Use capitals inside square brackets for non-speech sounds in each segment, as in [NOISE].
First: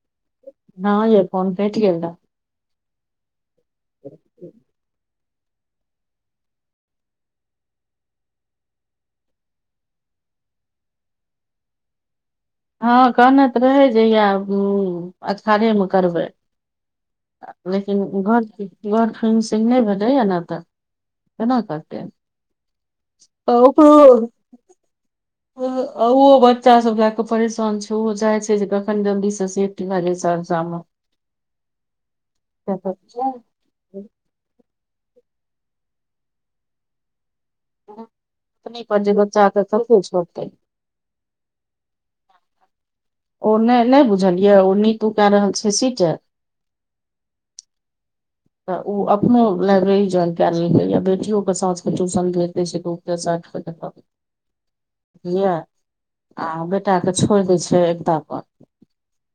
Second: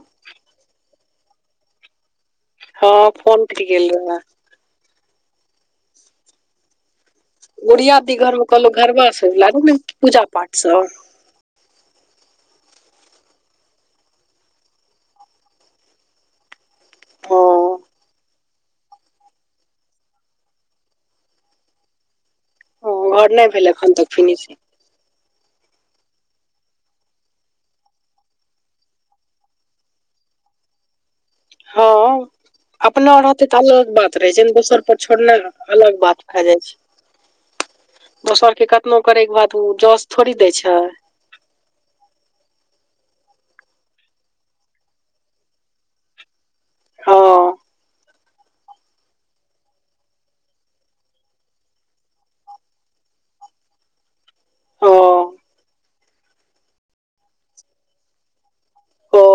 [INAUDIBLE] ना य फोन कैट गेल रहे ह फोन गेल रह गरिया दी घर मे कहलहु घरबास लागू ने पूजा पाठ सभ ह कहने तऽ रहै जहिया अषाढ़े मे करबै हँ लेकिन घर फसि नहि भेटैएा ने तऽ चना कते। ओ घर नहि भेलै खतक [INAUDIBLE] ओहो बच्चा सभ लए कऽ परेशान छै ओहो चाहे छै जे कखन जल्दी से सेफ्टी भए जाय सहरसामे ह अपने अढ़त अलग बात रहे छै ने दोसर पर छोड़ने अलग बात खा जाई छै दोसर के पत्नी कतनो पर जे करे के बच्चा बाद ओ कते जस थोड़ी छोड़तै दे छै ओ नहि नहि बुझल ये ओ नीतू कऽ रहल छै सीटे ह तऽ ओ अपनो लाइब्रेरी ज्वाइन कर लेलकै या बेटियो के साँस के ट्यूशन भेज दै छै तऽ [UNINTELLIGIBLE] बजै हँ बुझलियै आ बेटा के छोड़ि दै छै एकदा पर ओ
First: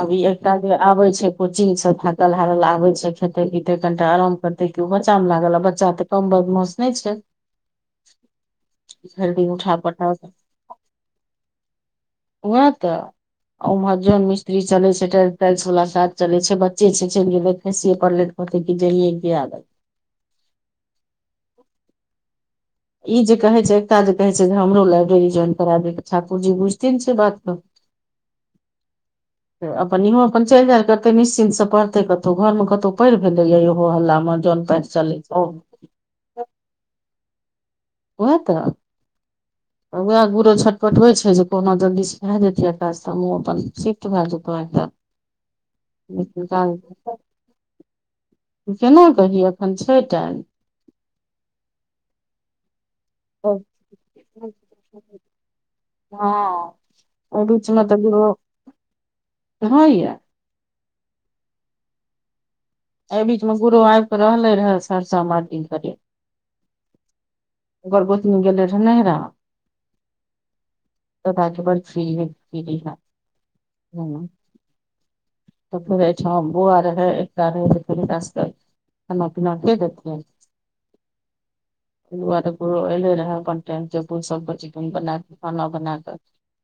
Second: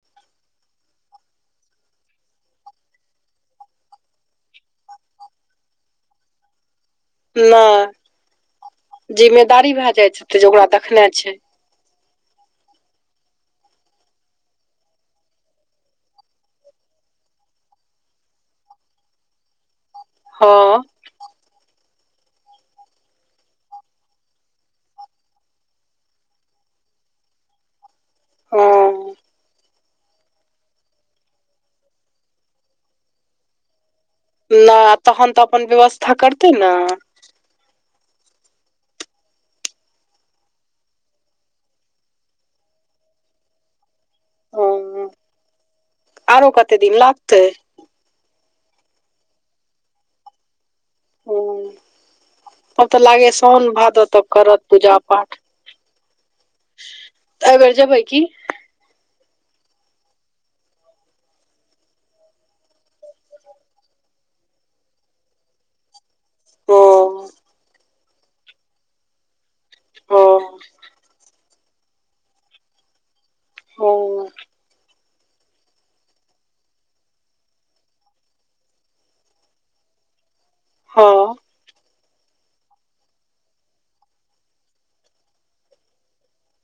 अभी एकटा जे आबे छै कोचिंग सँ थाकल हारल आबे छै खेते कते कनिटा आराम करते क बच्चा मे लागल आ बच्चा ते कम बदमाश नहि छै नहि भरि दिन जिम्मेदारी उठा भाय जाय पटा छै जे ओकरा देखने छै वहा तऽ उम्हर जोन मित्री चले छै स वाला साथ चले छै बच्चे छै पले कत कऽ जलियए भी आदत ह ई जे कहे छै एकटा जे कहे छै जे हमरो लाइब्रेरी ज्वाइन कर दे के ठाकुर जी बुझथिन से बात कऽ ह अपन इहो अपन चलि जाय कते निश्चिन्त से पढ़ते कतहु घर मे कतौ पड़ भेले यै इहो हल्ला मे जन पाठि नहि चले तहन तऽ अपन छै व्यवस्था करतै न ओहा तऽ वएह गुरो छटपटबै छै जे कोनो जल्दी सिखा जतियै काज तऽ हम अपन सँ बाजू तऽ हँ आरो कते दिन लागतै केना कही एखन छै टाइम। हू तब तऽ लागे साओन भादव तब करत पूजा पाठ हँ ओ एहि बेर बीचमे जेबै तऽ की यौ ह यए एहि बीच मे गुरु आब के रहले रहे सरसा मे करे हँ गर्वतनी गेलै रहे नहिरा ह ब फ हँ ह तऽ फेर अछि बो आर रहै एक आ रहै तऽ फेरके खाना पीना के देथि ह एले रहै अपन टाम सभ बनाक खाना बनाकऽ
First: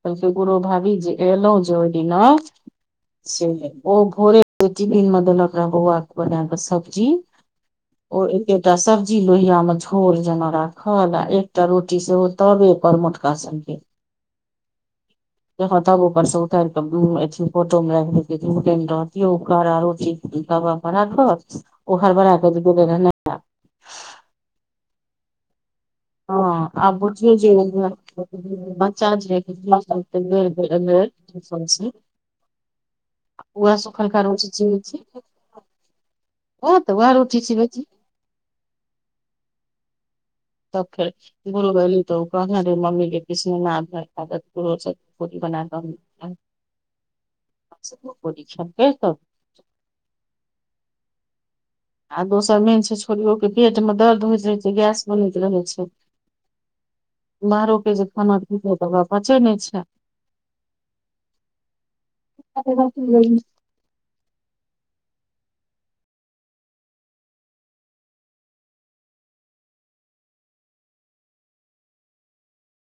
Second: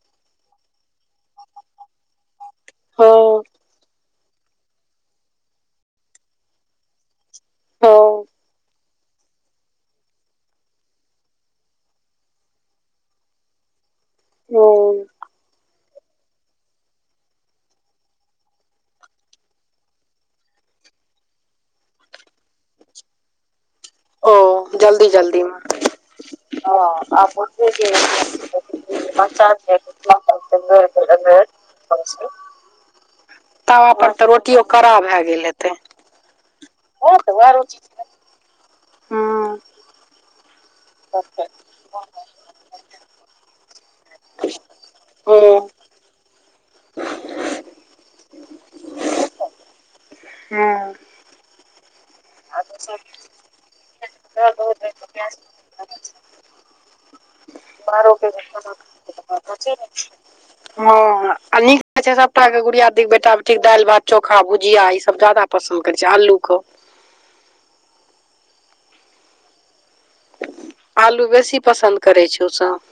कहलक करो भाभी जे एलहु जे ओहि दिना हँ से ओ भोरे चिबिन मध लकरा वघ बना कऽ सब्जी ओ हँ एकटा सब्जी लोहिया मे झोर जेना राखल आ एकटा रोटी सेहो तबे पर मोटका सभ के हू देख तब ऊपर सँ उतार के फोटो मे राखड़ बबा बग ओ हर ब रह ओ जल्दी जल्दी मे हँ आब ह बुझियौ जे बच्चा जे बेर बेर घर बेर घर उएह तब अपन सुखलका तऽ रोटिओ कड़ा भए गेल हेते ओ तऽ आर उठि छै बेजी ह तब फेर भुल गली तऽ ओ कह रे मम्मी के किीसने नै भै त पूरी हँ बना दऽ परीक्षा कऽ तऽ ह आ दोसर आर मेन छै छोरियो के पेट मे दर्द होइत रहे दो छै गैस बनैत रहे छै सभ बाहरो के जे बार खाना खेतै तऽ ओकरा पचै नहि छै [UNINTELLIGIBLE] ह नीक ल छै सभटा के गुड़िया दी बेटा बेटी दालि भात चोखा भुजिया ई सभ ज्यादा पसन्द करैत छै आलूके आलू बेसी पसन्द करैत छै ओ सभ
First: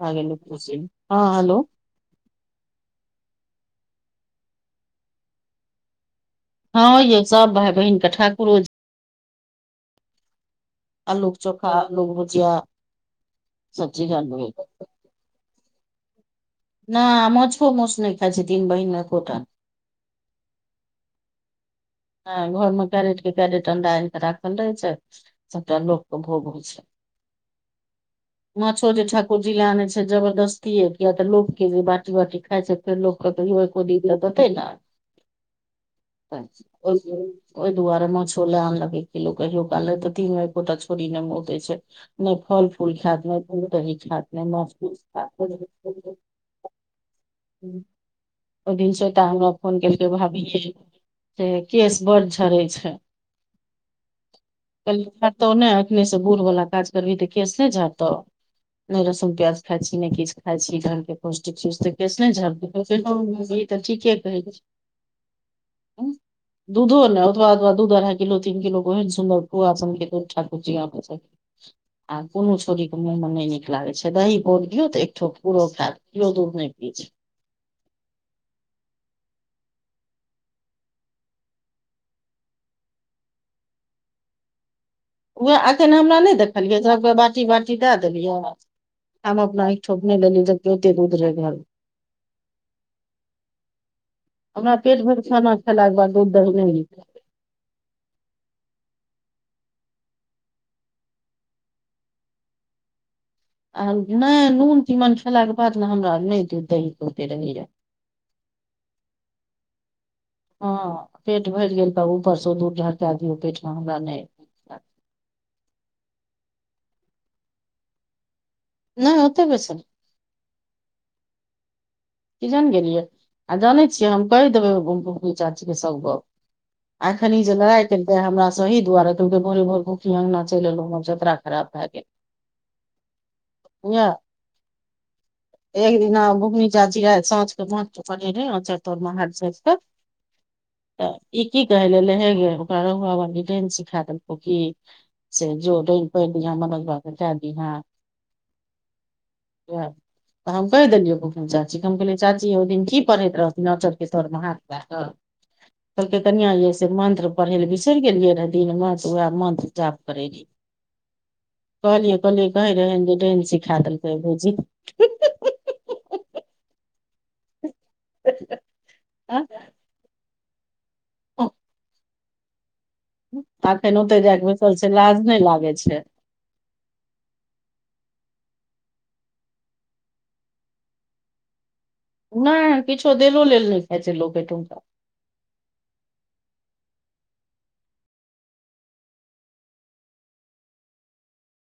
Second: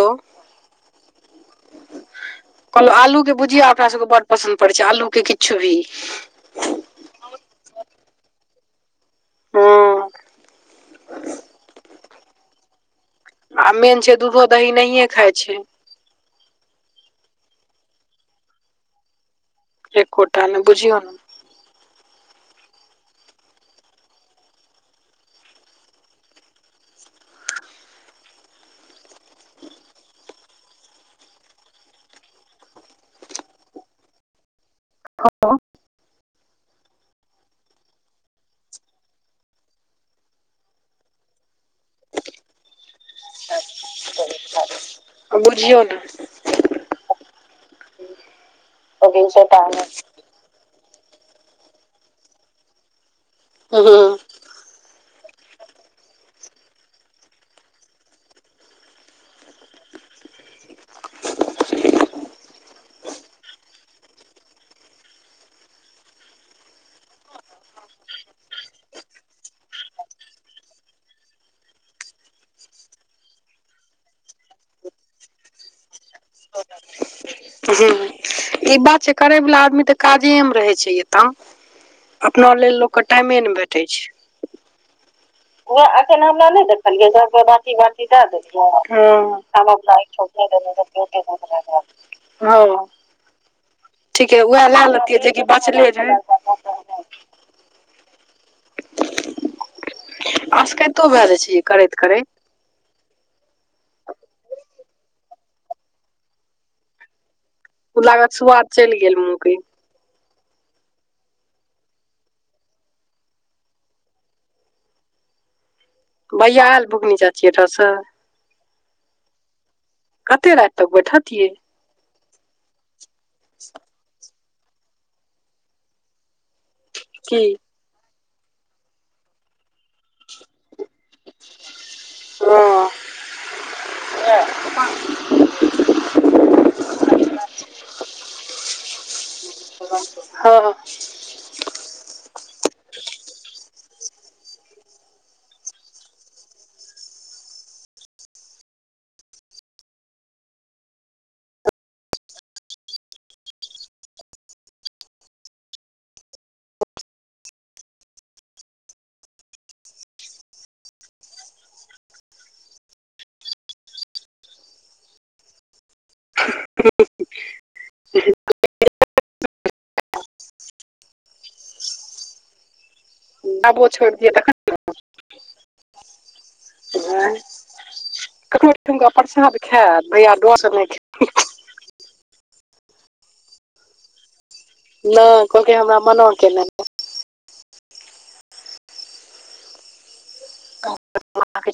भऽ गेले हँ हेलो कहलहु आलूके भुजिया अपना सभके बड पसन्द पड़ैत छै आलूके किछु भी हँ यौ सभ भाय बहिन कऽ ठाकुरो ह आ लकऽ चोखा लक भुजिया आ मेन सब्जी छै आलू दूधो दही नहि खाई छै नै मछ फो मोस नहि खा छै तन बहिन कोत! कोर्डटा बुझि गेलन। हा घर मे कैरेट के कैरेट अंडा आनि केऽ राखल रहे छै। सत लोक कऽ भोग छै, [UNINTELLIGIBLE] माछो जे ठाकुर जी ले आने छै जबरदस्ती या किया तऽ लोकोग के जे बाटी बाटी खाय छै, फर लोक तऽ य खोदी तऽ छै न ओहि दुआरे मछो लऽ आनल कऽ एक किलो कहियो कनलक तऽ तीन एक गोटा छोड़ ने मतै छै। नहि फल फूल खायत मे भऽ दही खात मे महूस? बुझियौ ने, ओ जिन सात हम फोन के भ छै सँ केस बड़ झड़े छै ह ह कहल झतौ ने एखने से बूढ़ वाला काज करबही तऽ केश नहि झड़तौ, नहि रसुन प्याज खाइ छी नहि किछु खाई छी घर के पौष्टिकिक के तऽ ठीके कहे छै दूधो ने ओथादाद दूध अधा किलो तीन किलो गे सुन्दर ठाकुरी, आ कोनो छोरी के मुँह मे नै नहि नीक लागे छै दही भोर गियो तऽ एकठो पूरो खायत। इहो दूध नहि पी, ह ई बात छै करैवला आदमी तऽ काजे मे रहै छै एतम, अपना लेलऽ लोक के टाइमे नहि भेटै छै उह एखन हमरा नहि देखलियै बी दऽ देलियै छोपने लनी तऽ क्यतर उधरे घर? हँ ठीके उएह हमरा लए पेट लेतियै भैर जेकि खाना खेला बचले के बाद रहै दूध दह नय नीक [INAUDIBLE] आसकतो भए जाइ छिय करैत करैत आ नय नून तीमन खेला के बाद ने हमरा नय दूध दही ओते रहेया ओ लागत सुआद चेल गेल मुह हँ पेट भैर गेल तऽ ऊपर से दूर ढर दियौ पेट मे हमरा नय भैय आयल भुकनी चाची ऐठ स नय ओतऽ बेस ने, कते राइत तक बैठत ये की जान गेलियै आ जानै छियै हम कैह देबै गुम चाची के सब गप एखन की ई जे लड़ाइ कैलके हमरा स यही दुआरे भोे भो अंगना चल एलो जतरा खराब भए गेल हँ अ एक दिना बुकनी ज जीरा साँझके माछ पकरनेै रहे अचार तौरमे हाथ झाइप क हँ तऽ ई की कहै लले ऐलै हे ग ओकरा रहुआ बाली डाइन सिखा देलकौ कि से जो डाइन पैड़लिह मनोजबा क कए दिह त हम कह देेलिय को चाची कम कही चाची ओ दिन की पड़ैत रहथिन अचरके तरमे हाथ दै कऽ कहलकै कनिया जे से मंत्र पढ़े ले बिसरि गेलिये रहे दिन में त वएह मंत्र जाप करे रहे [INAUDIBLE] कहलियै कहलियै कहै रहे जे डेन सिखा देलकै भउजी क [INAUDIBLE] आँ [UNINTELLIGIBLE] [INAUDIBLE] आबो अखन छोड़ि ओते दियै जाय के बैसल छै लाज नय लागे छै आय ककरो ठमनका परसाद खायत भैया डोर से नय नय किछो देलो लेल नय खाइ छै लोक एठुा, ना कहलके हमरा मना केने य [INAUDIBLE]